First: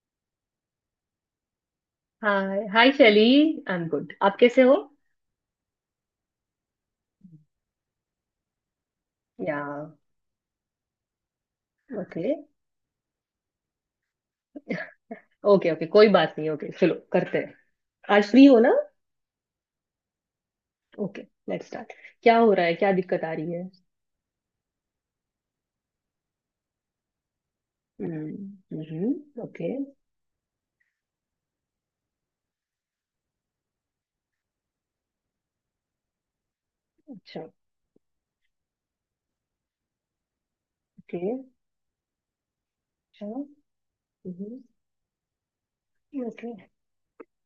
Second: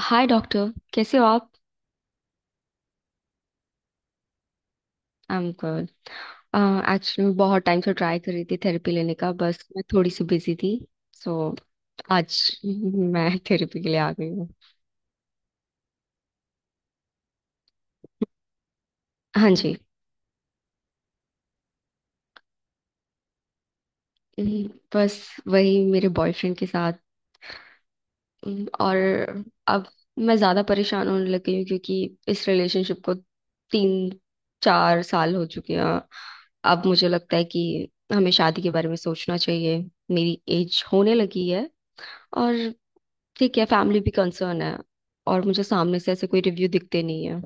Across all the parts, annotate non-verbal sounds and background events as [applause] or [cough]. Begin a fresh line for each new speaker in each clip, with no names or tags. हाय doctor, कैसे हो आप।
Hi hi Shaili. I am good, आप कैसे हो?
I am good. एक्चुअली मैं बहुत टाइम से ट्राई कर रही थी थेरेपी लेने का,
या।
बस मैं थोड़ी सी बिजी थी। सो
ओके
आज मैं थेरेपी के लिए आ गई हूँ।
ओके ओके, कोई बात नहीं। ओके, चलो करते हैं। आज फ्री हो ना?
हाँ जी।
Okay, let's start. क्या हो रहा है? क्या दिक्कत आ रही है?
हम्म, बस वही, मेरे बॉयफ्रेंड के साथ। और
हम्म। ओके।
अब मैं ज़्यादा परेशान होने लगी हूँ क्योंकि इस रिलेशनशिप को तीन चार साल हो चुके हैं। अब मुझे लगता है
अच्छा।
कि हमें शादी के बारे में सोचना चाहिए। मेरी एज होने
ओके।
लगी है। और
अच्छा।
ठीक है, फैमिली भी
हम्म।
कंसर्न है। और मुझे सामने से ऐसे कोई
ओके
रिव्यू दिखते नहीं है।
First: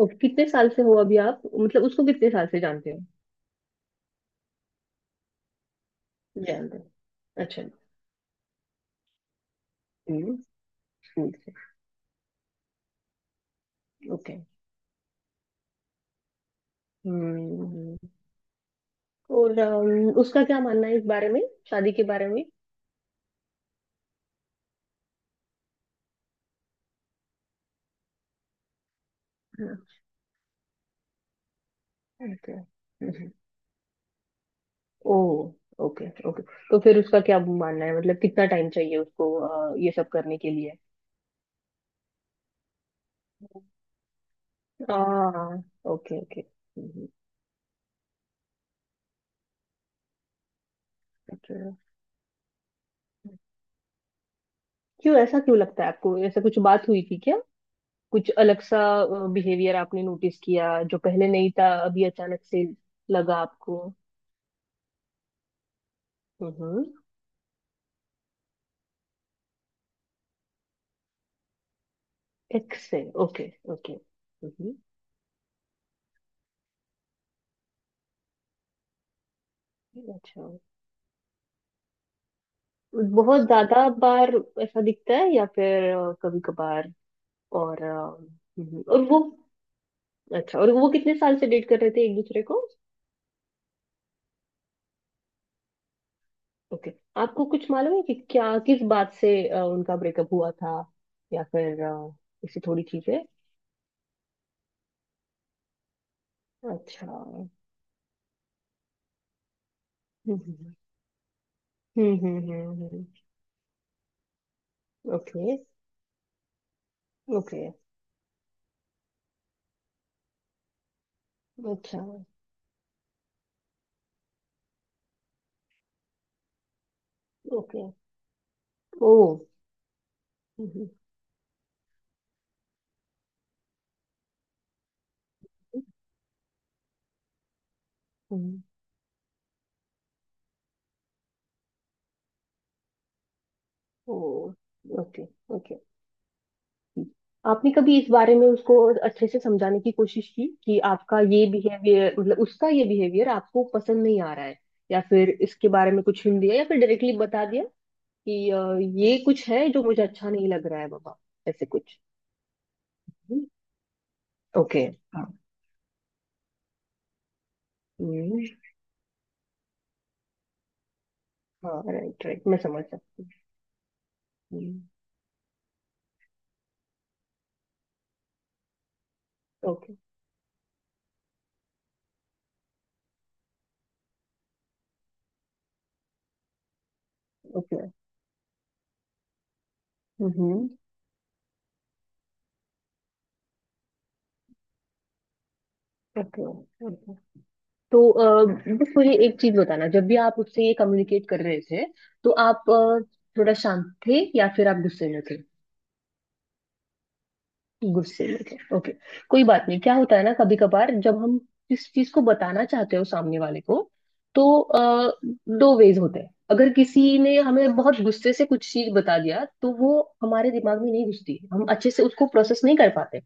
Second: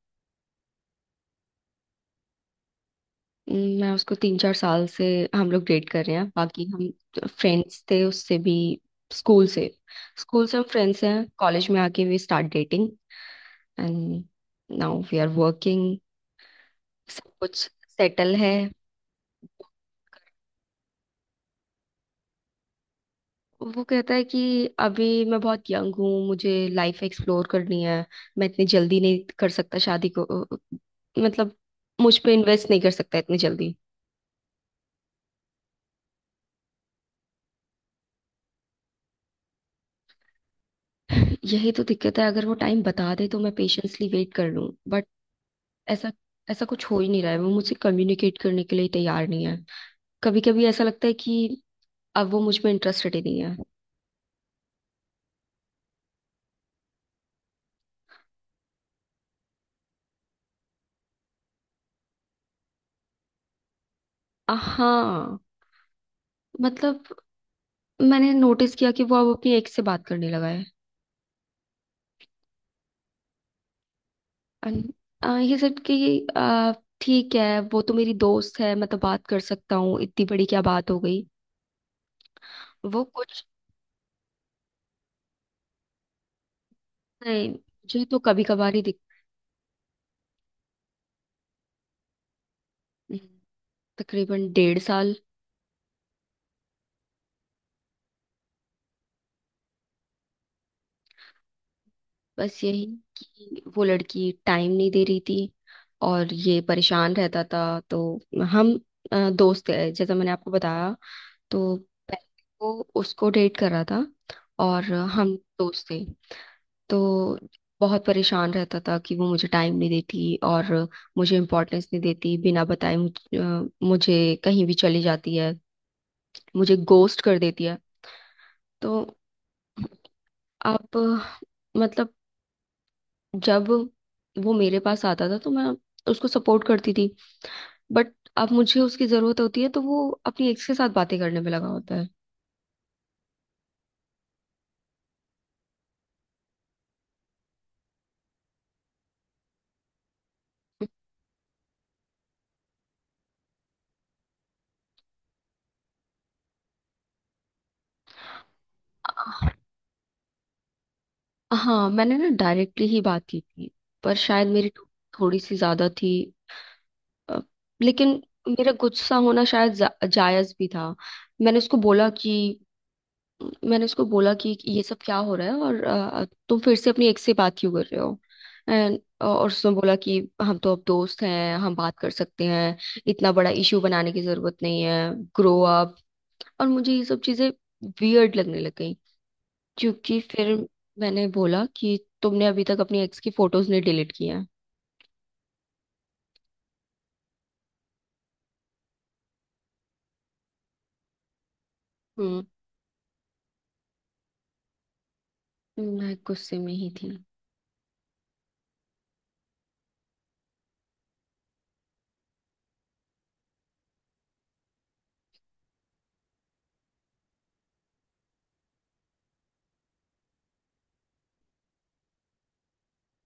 ओके, कितने साल से हो अभी आप, मतलब उसको कितने साल से जानते हो?
मैं उसको तीन चार साल से हम लोग डेट कर रहे हैं, बाकी
जानते हो।
हम
अच्छा।
फ्रेंड्स थे उससे भी, स्कूल से।
हम्म।
स्कूल से हम फ्रेंड्स हैं,
स्कूल से।
कॉलेज में आके we start dating and
okay.
Now we are working. सब कुछ
हम्म।
सेटल है।
और उसका क्या मानना है इस बारे में? शादी के बारे में?
वो कहता है कि अभी मैं बहुत यंग हूँ, मुझे लाइफ एक्सप्लोर करनी है, मैं इतनी जल्दी नहीं कर
हाँ।
सकता शादी को। मतलब मुझ पे इन्वेस्ट नहीं कर सकता
ओके।
इतनी जल्दी।
ओ, ओके ओके। तो फिर उसका क्या मानना है, मतलब कितना टाइम चाहिए उसको ये सब करने के लिए?
यही तो दिक्कत है, अगर वो टाइम बता दे तो मैं पेशेंसली वेट कर लूं, बट
हाँ।
ऐसा
ओके ओके,
ऐसा कुछ हो
हम्म।
ही नहीं रहा है। वो मुझसे कम्युनिकेट करने के लिए तैयार नहीं है। कभी कभी ऐसा लगता है कि
अच्छा।
अब वो मुझ में इंटरेस्टेड ही नहीं है।
क्यों? ऐसा क्यों लगता है आपको? ऐसा कुछ बात हुई थी क्या? कुछ अलग सा बिहेवियर आपने नोटिस किया जो पहले नहीं था, अभी अचानक से लगा आपको?
हाँ,
हम्म।
मतलब मैंने नोटिस किया कि वो अब अपनी एक्स से बात करने लगा है।
एक्स है, ओके। ओके। हम्म।
And, ये सब कि अ, ठीक है वो तो मेरी दोस्त है, मैं तो बात कर सकता हूँ, इतनी बड़ी
अच्छा।
क्या बात हो गई। वो
बहुत
कुछ।
ज्यादा बार ऐसा दिखता है या फिर कभी कभार?
नहीं,
और
मुझे तो कभी कभार ही दिख।
और वो अच्छा, और वो कितने साल से डेट कर रहे थे एक दूसरे को?
तकरीबन डेढ़ साल।
ओके। आपको कुछ मालूम है कि क्या, किस बात से उनका ब्रेकअप हुआ था? या फिर ऐसी
बस
थोड़ी
यही
चीजें?
कि वो लड़की टाइम नहीं दे रही थी और ये
अच्छा।
परेशान रहता था। तो हम दोस्त थे जैसा मैंने आपको बताया। तो
हम्म
पहले
हम्म
वो
हम्म हम्म।
उसको डेट कर रहा था और हम
ओके।
दोस्त थे। तो
ओके।
बहुत परेशान रहता था कि वो मुझे टाइम नहीं देती और मुझे इम्पोर्टेंस
अच्छा।
नहीं देती, बिना बताए मुझे कहीं भी चली जाती है, मुझे गोस्ट कर देती है।
ओके।
तो
ओ, हम्म, हम्म,
अब मतलब जब वो मेरे पास आता था तो मैं उसको सपोर्ट करती थी, बट अब
हम्म।
मुझे उसकी जरूरत होती है तो वो अपनी एक्स के साथ बातें करने में लगा होता है।
ओ, ओके ओके। आपने कभी इस बारे में उसको अच्छे से समझाने की कोशिश की कि आपका ये बिहेवियर मतलब उसका ये बिहेवियर आपको पसंद नहीं आ रहा है? या फिर इसके बारे में कुछ हिंट दिया या फिर डायरेक्टली बता दिया कि ये कुछ है जो मुझे अच्छा नहीं लग रहा है बाबा, ऐसे
हाँ
कुछ?
मैंने ना डायरेक्टली ही बात की थी, पर शायद मेरी
ओके।
टोन
हाँ।
थोड़ी सी ज्यादा थी। अ, लेकिन
हम्म।
मेरा गुस्सा होना शायद जायज भी था। मैंने उसको
हाँ,
बोला
राइट राइट, मैं
कि
समझ सकती
मैंने उसको बोला कि
हूँ।
ये सब क्या हो रहा है और तुम फिर से अपनी एक्स से बात क्यों कर रहे हो। एंड और उसने बोला
ओके।
कि हम तो अब दोस्त हैं, हम बात कर सकते हैं, इतना बड़ा इशू बनाने की जरूरत नहीं है, ग्रो अप। और मुझे ये सब चीजें
ओके।
वियर्ड लगने लग गई क्योंकि फिर
हम्म।
मैंने बोला कि तुमने अभी तक अपनी एक्स की फोटोज नहीं डिलीट की हैं।
ओके, तो बस मुझे एक चीज बताना, जब भी आप उससे ये कम्युनिकेट कर रहे थे तो
हम्म।
आप थोड़ा शांत थे या फिर आप गुस्से में थे?
मैं गुस्से में ही थी।
गुस्से में थे। ओके, कोई बात नहीं। क्या होता है ना, कभी कभार जब हम किस चीज को बताना चाहते हो सामने वाले को, तो दो वेज होते हैं। अगर किसी ने हमें बहुत गुस्से से कुछ चीज बता दिया तो वो हमारे दिमाग में नहीं घुसती, हम अच्छे से उसको प्रोसेस नहीं कर पाते।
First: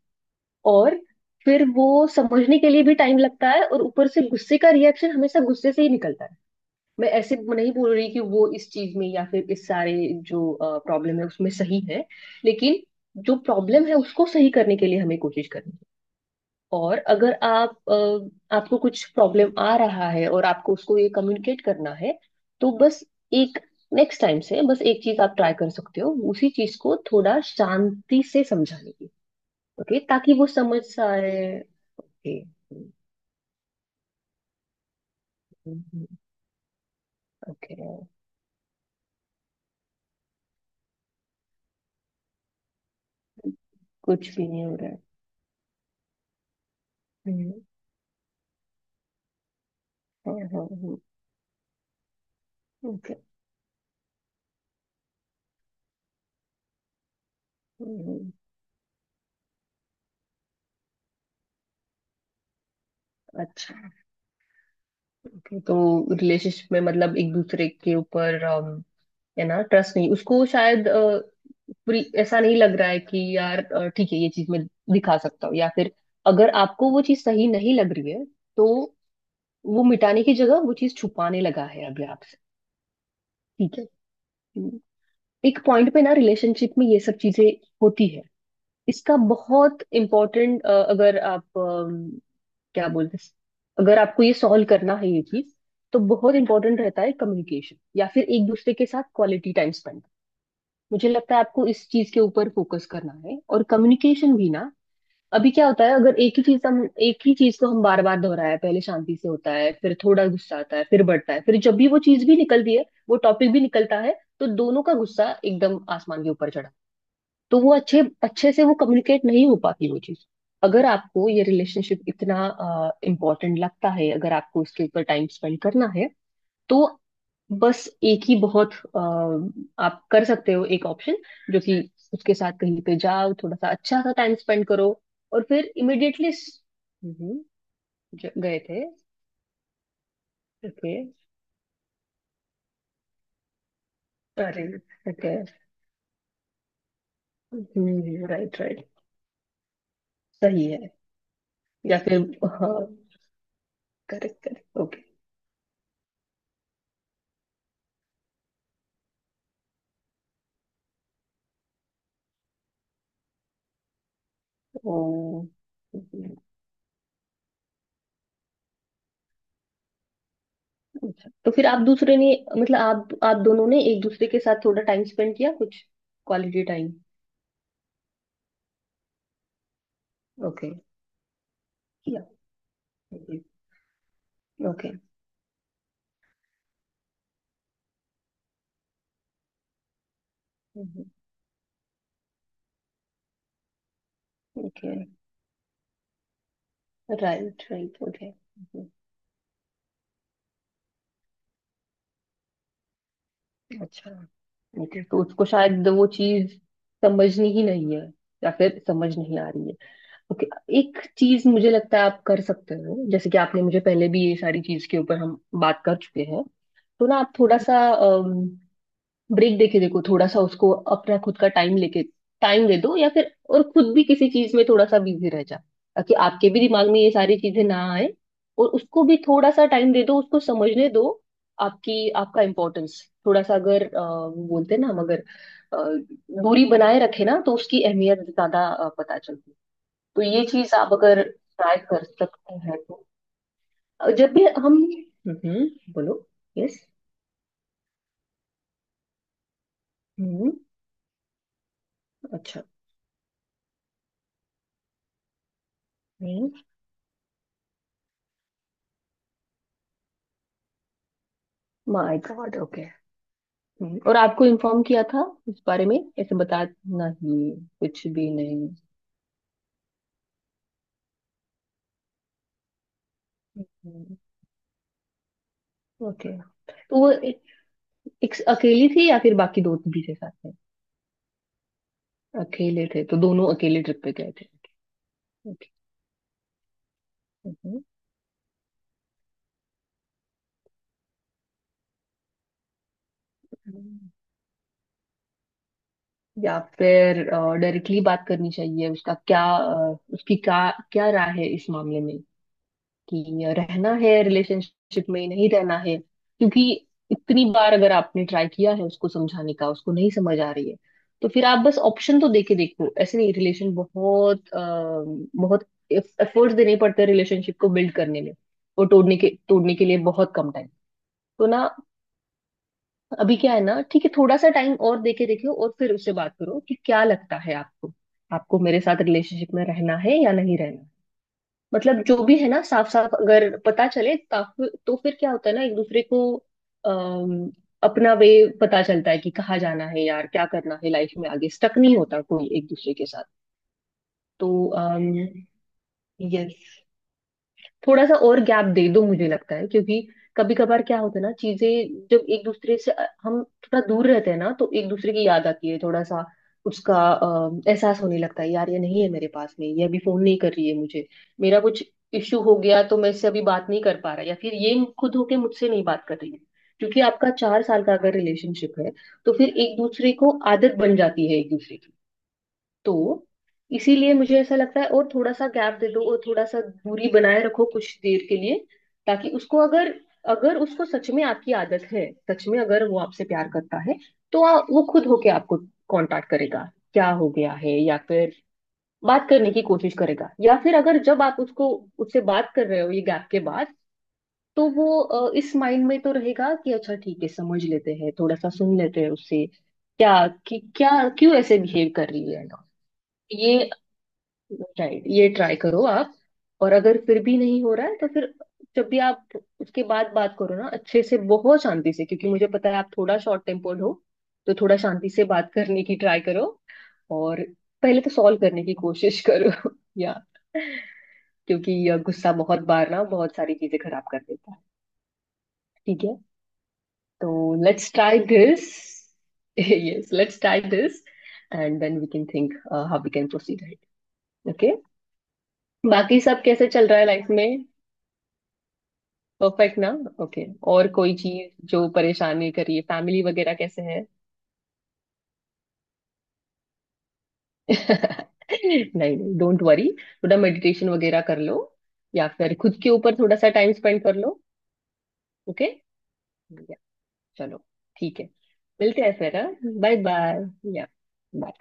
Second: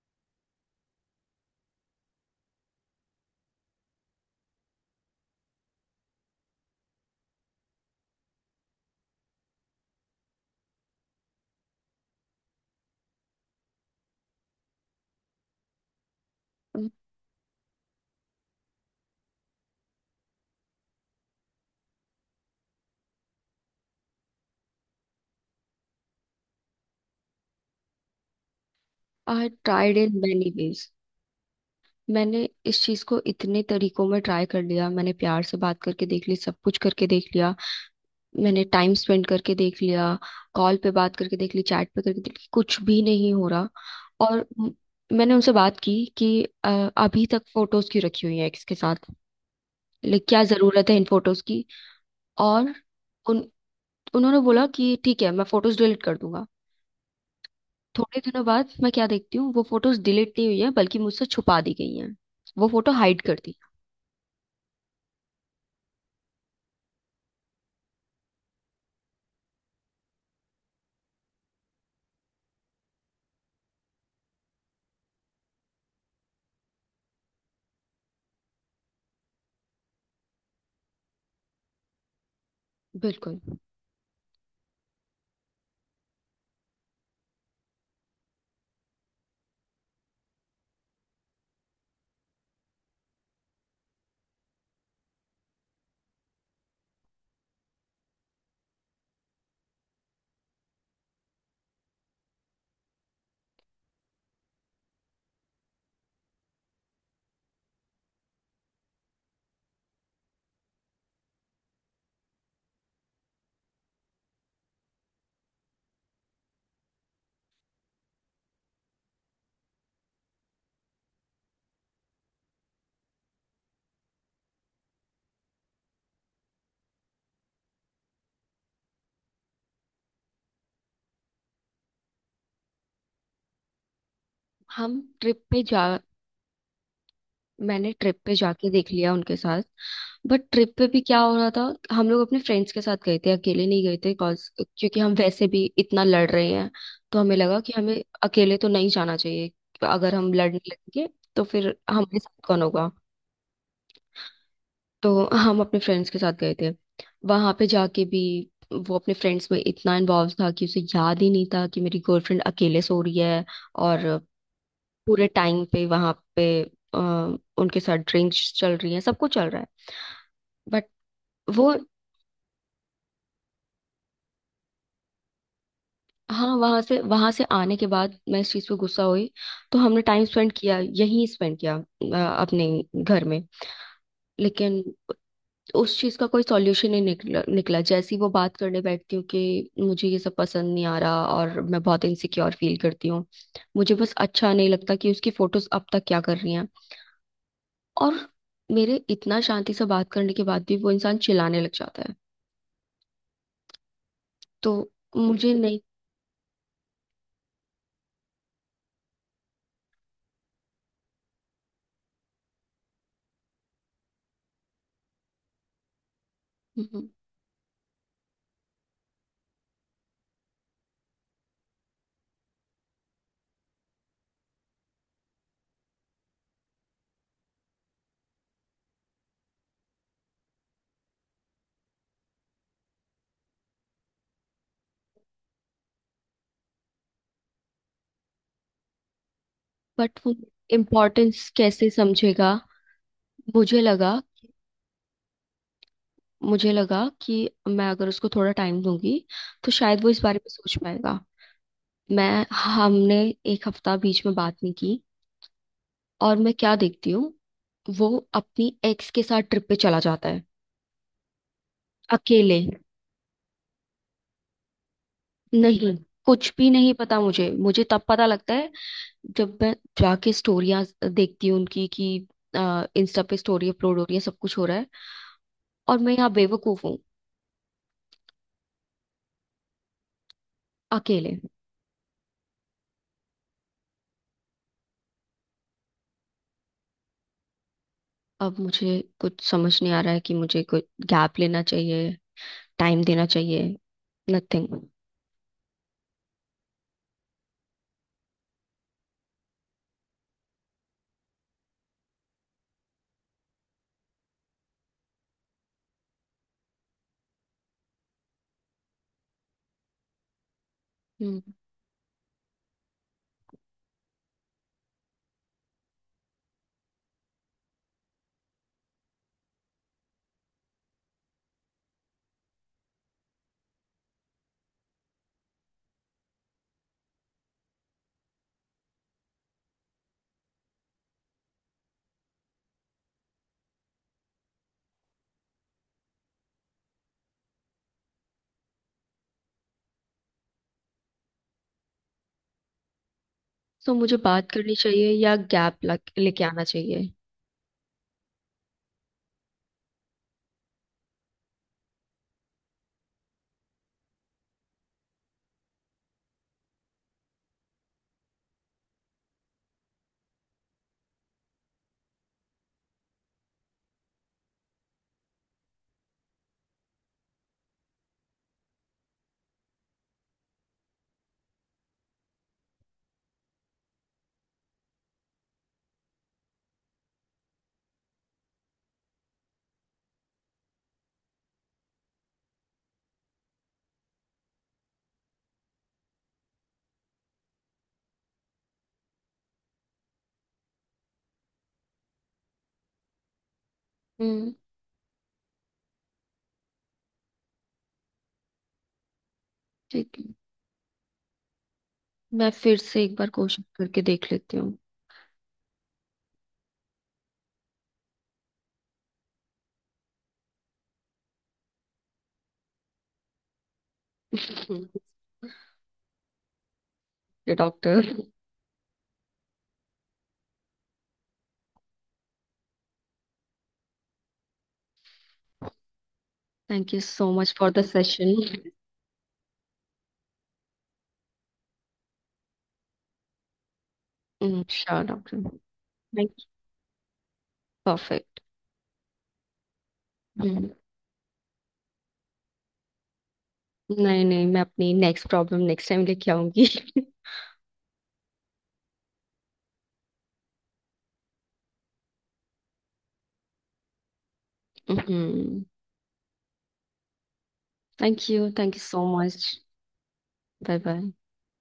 और फिर वो समझने के लिए भी टाइम लगता है, और ऊपर से गुस्से का रिएक्शन हमेशा गुस्से से ही निकलता है। मैं ऐसे नहीं बोल रही कि वो इस चीज में या फिर इस सारे जो प्रॉब्लम है उसमें सही है, लेकिन जो प्रॉब्लम है उसको सही करने के लिए हमें कोशिश करनी है। और अगर आपको कुछ प्रॉब्लम आ रहा है और आपको उसको ये कम्युनिकेट करना है, तो बस एक, नेक्स्ट टाइम से बस एक चीज आप ट्राई कर सकते हो, उसी चीज को थोड़ा शांति से समझाने की।
आई ट्राइड
ओके,
इन
ताकि वो
मेनी।
समझ आए। ओके।
मैंने इस चीज को इतने तरीकों में ट्राई कर लिया, मैंने प्यार से बात करके देख ली, सब कुछ करके देख लिया,
ओके,
मैंने टाइम स्पेंड करके देख लिया, कॉल पे बात करके देख ली, चैट पे करके देख ली, कुछ भी नहीं हो रहा।
कुछ
और
भी नहीं हो रहा है।
मैंने उनसे बात की कि अभी तक
हम्म,
फोटोज क्यों रखी हुई है एक्स के साथ, लाइक
हाँ
क्या
हाँ
जरूरत है
हाँ
इन फोटोज की। और
हाँ।
उन उन्होंने बोला कि ठीक है मैं फोटोज डिलीट कर दूंगा। थोड़े
हम्म।
दिनों बाद मैं क्या देखती हूँ वो फोटोज डिलीट नहीं हुई है, बल्कि मुझसे छुपा दी गई हैं, वो फोटो हाइड कर दी।
अच्छा, ओके, तो रिलेशनशिप में मतलब एक दूसरे के ऊपर है ना, ट्रस्ट नहीं उसको शायद पूरी, ऐसा नहीं लग रहा है कि यार ठीक है ये चीज मैं दिखा सकता हूँ या फिर, अगर आपको वो चीज सही नहीं लग रही है तो वो मिटाने की जगह वो चीज छुपाने लगा है अभी आपसे।
बिल्कुल।
ठीक है। हम्म, एक पॉइंट पे ना रिलेशनशिप में ये सब चीजें होती है। इसका बहुत इम्पोर्टेंट, अगर आप क्या बोलते हैं, अगर आपको ये सॉल्व करना है ये चीज, तो बहुत इंपॉर्टेंट रहता है कम्युनिकेशन या फिर एक दूसरे के साथ क्वालिटी टाइम स्पेंड। मुझे लगता है आपको इस चीज के ऊपर फोकस करना है और कम्युनिकेशन भी ना। अभी क्या होता है, अगर एक ही चीज को हम बार बार दोहराया, पहले शांति से होता है फिर थोड़ा गुस्सा आता है फिर बढ़ता है, फिर जब भी वो चीज भी निकलती है वो टॉपिक भी निकलता है तो दोनों का गुस्सा एकदम आसमान के ऊपर चढ़ा, तो वो अच्छे अच्छे से वो कम्युनिकेट नहीं हो पाती वो चीज। अगर आपको ये रिलेशनशिप इतना इम्पोर्टेंट लगता है, अगर आपको इसके ऊपर टाइम स्पेंड करना है, तो बस एक ही बहुत आप कर सकते हो, एक ऑप्शन जो कि उसके साथ कहीं पे जाओ थोड़ा सा अच्छा सा टाइम स्पेंड करो,
हम
और
ट्रिप पे
फिर
जा
इमिडिएटली
मैंने ट्रिप पे
गए
जाके
थे?
देख लिया उनके साथ, बट ट्रिप पे
ओके।
भी क्या हो रहा था, हम लोग अपने फ्रेंड्स के साथ गए थे, अकेले नहीं गए थे, कॉज
अरे,
क्योंकि हम
ओके।
वैसे भी इतना लड़ रहे हैं। तो हमें लगा कि हमें अकेले
राइट
तो
राइट,
नहीं जाना चाहिए, अगर हम लड़ने
सही है।
लगेंगे तो फिर
या
हमारे
फिर
साथ कौन
हाँ,
होगा।
Correct correct, okay.
तो हम अपने फ्रेंड्स के साथ गए थे। वहां पे जाके भी वो अपने फ्रेंड्स में इतना इन्वॉल्व था कि उसे याद ही नहीं था कि मेरी गर्लफ्रेंड अकेले सो रही है। और पूरे
ओ,
टाइम पे वहां
हम्म।
पे अ, उनके साथ ड्रिंक्स चल रही है, सब कुछ चल रहा है, बट
अच्छा, तो फिर
वो।
आप दोनों ने एक दूसरे के साथ थोड़ा टाइम स्पेंड किया, कुछ
हाँ,
क्वालिटी टाइम?
वहां से आने के बाद मैं इस चीज पे गुस्सा हुई, तो हमने टाइम स्पेंड
ओके।
किया, यहीं स्पेंड किया
किया।
अपने घर में।
ओके।
लेकिन उस चीज का कोई सॉल्यूशन नहीं निकला। निकला जैसे ही वो बात करने बैठती हूँ कि मुझे ये सब पसंद नहीं आ रहा और मैं बहुत इनसिक्योर फील करती हूँ, मुझे बस अच्छा नहीं
ओके।
लगता कि उसकी फोटोज अब तक क्या कर रही हैं।
राइट राइट,
और
ओके।
मेरे इतना शांति से बात करने के बाद भी वो इंसान चिल्लाने लग जाता है।
अच्छा।
तो
ओके, तो उसको
मुझे नहीं।
शायद वो चीज समझनी ही नहीं है या फिर समझ नहीं आ रही है। ओके। एक चीज मुझे लगता है आप कर सकते हो, जैसे कि आपने मुझे पहले भी ये सारी चीज के ऊपर हम बात कर चुके हैं, तो ना आप थोड़ा सा ब्रेक देके देखो, थोड़ा सा उसको अपना खुद का टाइम लेके टाइम दे दो, या फिर और खुद भी किसी चीज में थोड़ा सा बिजी रह जा ताकि आपके भी दिमाग में ये सारी चीजें ना आए, और उसको भी थोड़ा सा टाइम दे दो, उसको समझने दो आपकी, आपका इम्पोर्टेंस। थोड़ा सा, अगर वो बोलते हैं ना, हम अगर अ, दूरी बनाए रखे ना तो उसकी अहमियत ज्यादा पता चलती है।
बट
तो
वो
ये चीज आप अगर
इम्पोर्टेंस
ट्राई
कैसे
कर
समझेगा।
सकते हैं तो।
मुझे लगा
जब भी हम, हम्म, बोलो।
मुझे
यस।
लगा कि मैं अगर उसको थोड़ा टाइम दूंगी तो शायद वो इस बारे में
हम्म।
सोच पाएगा। मैं
अच्छा।
हमने एक हफ्ता बीच में बात नहीं की और मैं क्या देखती हूँ वो अपनी एक्स के साथ ट्रिप पे चला जाता है
माय गॉड,
अकेले।
ओके। और आपको इन्फॉर्म किया था इस बारे
नहीं,
में, ऐसे
कुछ भी नहीं
बताना
पता मुझे
ही?
मुझे तब
कुछ
पता
भी
लगता
नहीं?
है जब मैं जाके स्टोरियाँ देखती हूँ उनकी कि इंस्टा पे स्टोरी अपलोड हो रही
हम्म।
है, सब कुछ हो रहा है और मैं यहाँ
ओके,
बेवकूफ
तो
हूँ।
वो एक अकेली थी या फिर बाकी दो भी थे साथ में?
अकेले।
अकेले थे? तो दोनों अकेले ट्रिप पे गए थे। ओके। हम्म।
अब मुझे कुछ समझ नहीं आ रहा है कि मुझे कुछ गैप लेना चाहिए, टाइम देना चाहिए।
हम्म।
नथिंग।
या फिर डायरेक्टली बात करनी चाहिए, उसकी क्या, क्या राय है इस मामले में, कि रहना है रिलेशनशिप में, नहीं रहना है? क्योंकि इतनी बार अगर आपने ट्राई किया है उसको समझाने का उसको नहीं समझ आ रही है, तो
हम्म।
फिर आप बस ऑप्शन तो देके देखो। ऐसे नहीं, रिलेशन बहुत बहुत एफर्ट्स देने पड़ते हैं रिलेशनशिप को बिल्ड करने में, और तोड़ने के लिए बहुत कम टाइम। तो ना, अभी क्या है ना, ठीक है, थोड़ा सा टाइम और देके देखो और फिर उससे बात करो कि क्या लगता है आपको, आपको मेरे साथ रिलेशनशिप में रहना है या नहीं रहना। मतलब जो भी है ना, साफ साफ अगर पता चले तो फिर क्या होता है ना, एक दूसरे को अम, अपना वे पता चलता है कि कहाँ जाना है यार, क्या करना है लाइफ में आगे, स्टक नहीं होता कोई एक दूसरे के साथ।
सो मुझे
तो
बात करनी चाहिए या गैप लेके आना
यस,
चाहिए।
थोड़ा सा और गैप दे दो मुझे लगता है, क्योंकि कभी कभार क्या होता है ना, चीजें जब एक दूसरे से हम थोड़ा दूर रहते हैं ना तो एक दूसरे की याद आती है थोड़ा सा, उसका एहसास होने लगता है, यार ये नहीं है मेरे पास में, ये अभी फोन नहीं कर रही है मुझे, मेरा कुछ इश्यू हो गया तो मैं इससे अभी बात नहीं कर पा रहा, या फिर ये खुद होके मुझसे नहीं बात कर रही है। क्योंकि आपका 4 साल का अगर रिलेशनशिप है, तो फिर एक दूसरे को आदत बन जाती है एक दूसरे की, तो इसीलिए मुझे ऐसा लगता है और थोड़ा सा गैप दे दो और थोड़ा सा दूरी बनाए रखो कुछ देर के लिए। ताकि उसको अगर, अगर उसको सच में आपकी आदत है, सच में अगर वो आपसे प्यार करता है, तो वो खुद होके आपको कांटेक्ट करेगा, क्या हो गया है, या फिर बात करने की कोशिश करेगा। या फिर अगर जब आप उसको, उससे बात कर रहे हो ये गैप के बाद,
हम्म।
तो वो इस माइंड में तो रहेगा कि अच्छा ठीक है, समझ लेते हैं, थोड़ा सा सुन लेते हैं उससे क्या
ठीक है,
कि क्या क्यों ऐसे बिहेव कर रही है
मैं
ना।
फिर से एक बार
ये
कोशिश करके देख लेती हूँ।
राइट, ये ट्राई करो आप। और अगर फिर भी नहीं हो रहा है तो फिर, जब भी आप उसके बाद बात करो ना, अच्छे से बहुत शांति से, क्योंकि मुझे पता है आप थोड़ा शॉर्ट टेम्पर्ड हो, तो थोड़ा
[laughs]
शांति से बात करने की ट्राई करो। और पहले तो
डॉक्टर,
सॉल्व करने की कोशिश करो। [laughs] या, क्योंकि यह गुस्सा बहुत बार ना बहुत सारी चीजें खराब कर देता है। ठीक है?
थैंक यू
तो
so much for the
let's try
session.
This. Yes, let's try this, and then we can think how we can proceed. Okay.
Sure doctor.
[laughs] बाकी
थैंक
सब
यू।
कैसे चल रहा है लाइफ में?
परफेक्ट।
परफेक्ट ना? Okay, और कोई चीज जो परेशान नहीं करिए, फैमिली वगैरह कैसे है?
नहीं नहीं, मैं अपनी नेक्स्ट प्रॉब्लम नेक्स्ट टाइम लेके आऊंगी।
[laughs] नहीं नहीं, डोंट वरी, थोड़ा मेडिटेशन वगैरह कर लो या फिर खुद के ऊपर थोड़ा सा टाइम स्पेंड कर लो।
[laughs]
ओके। या, चलो, ठीक है,
थैंक यू, थैंक यू
मिलते
सो
हैं फिर।
मच।
Bye bye.
बाय
या।
बाय।
bye।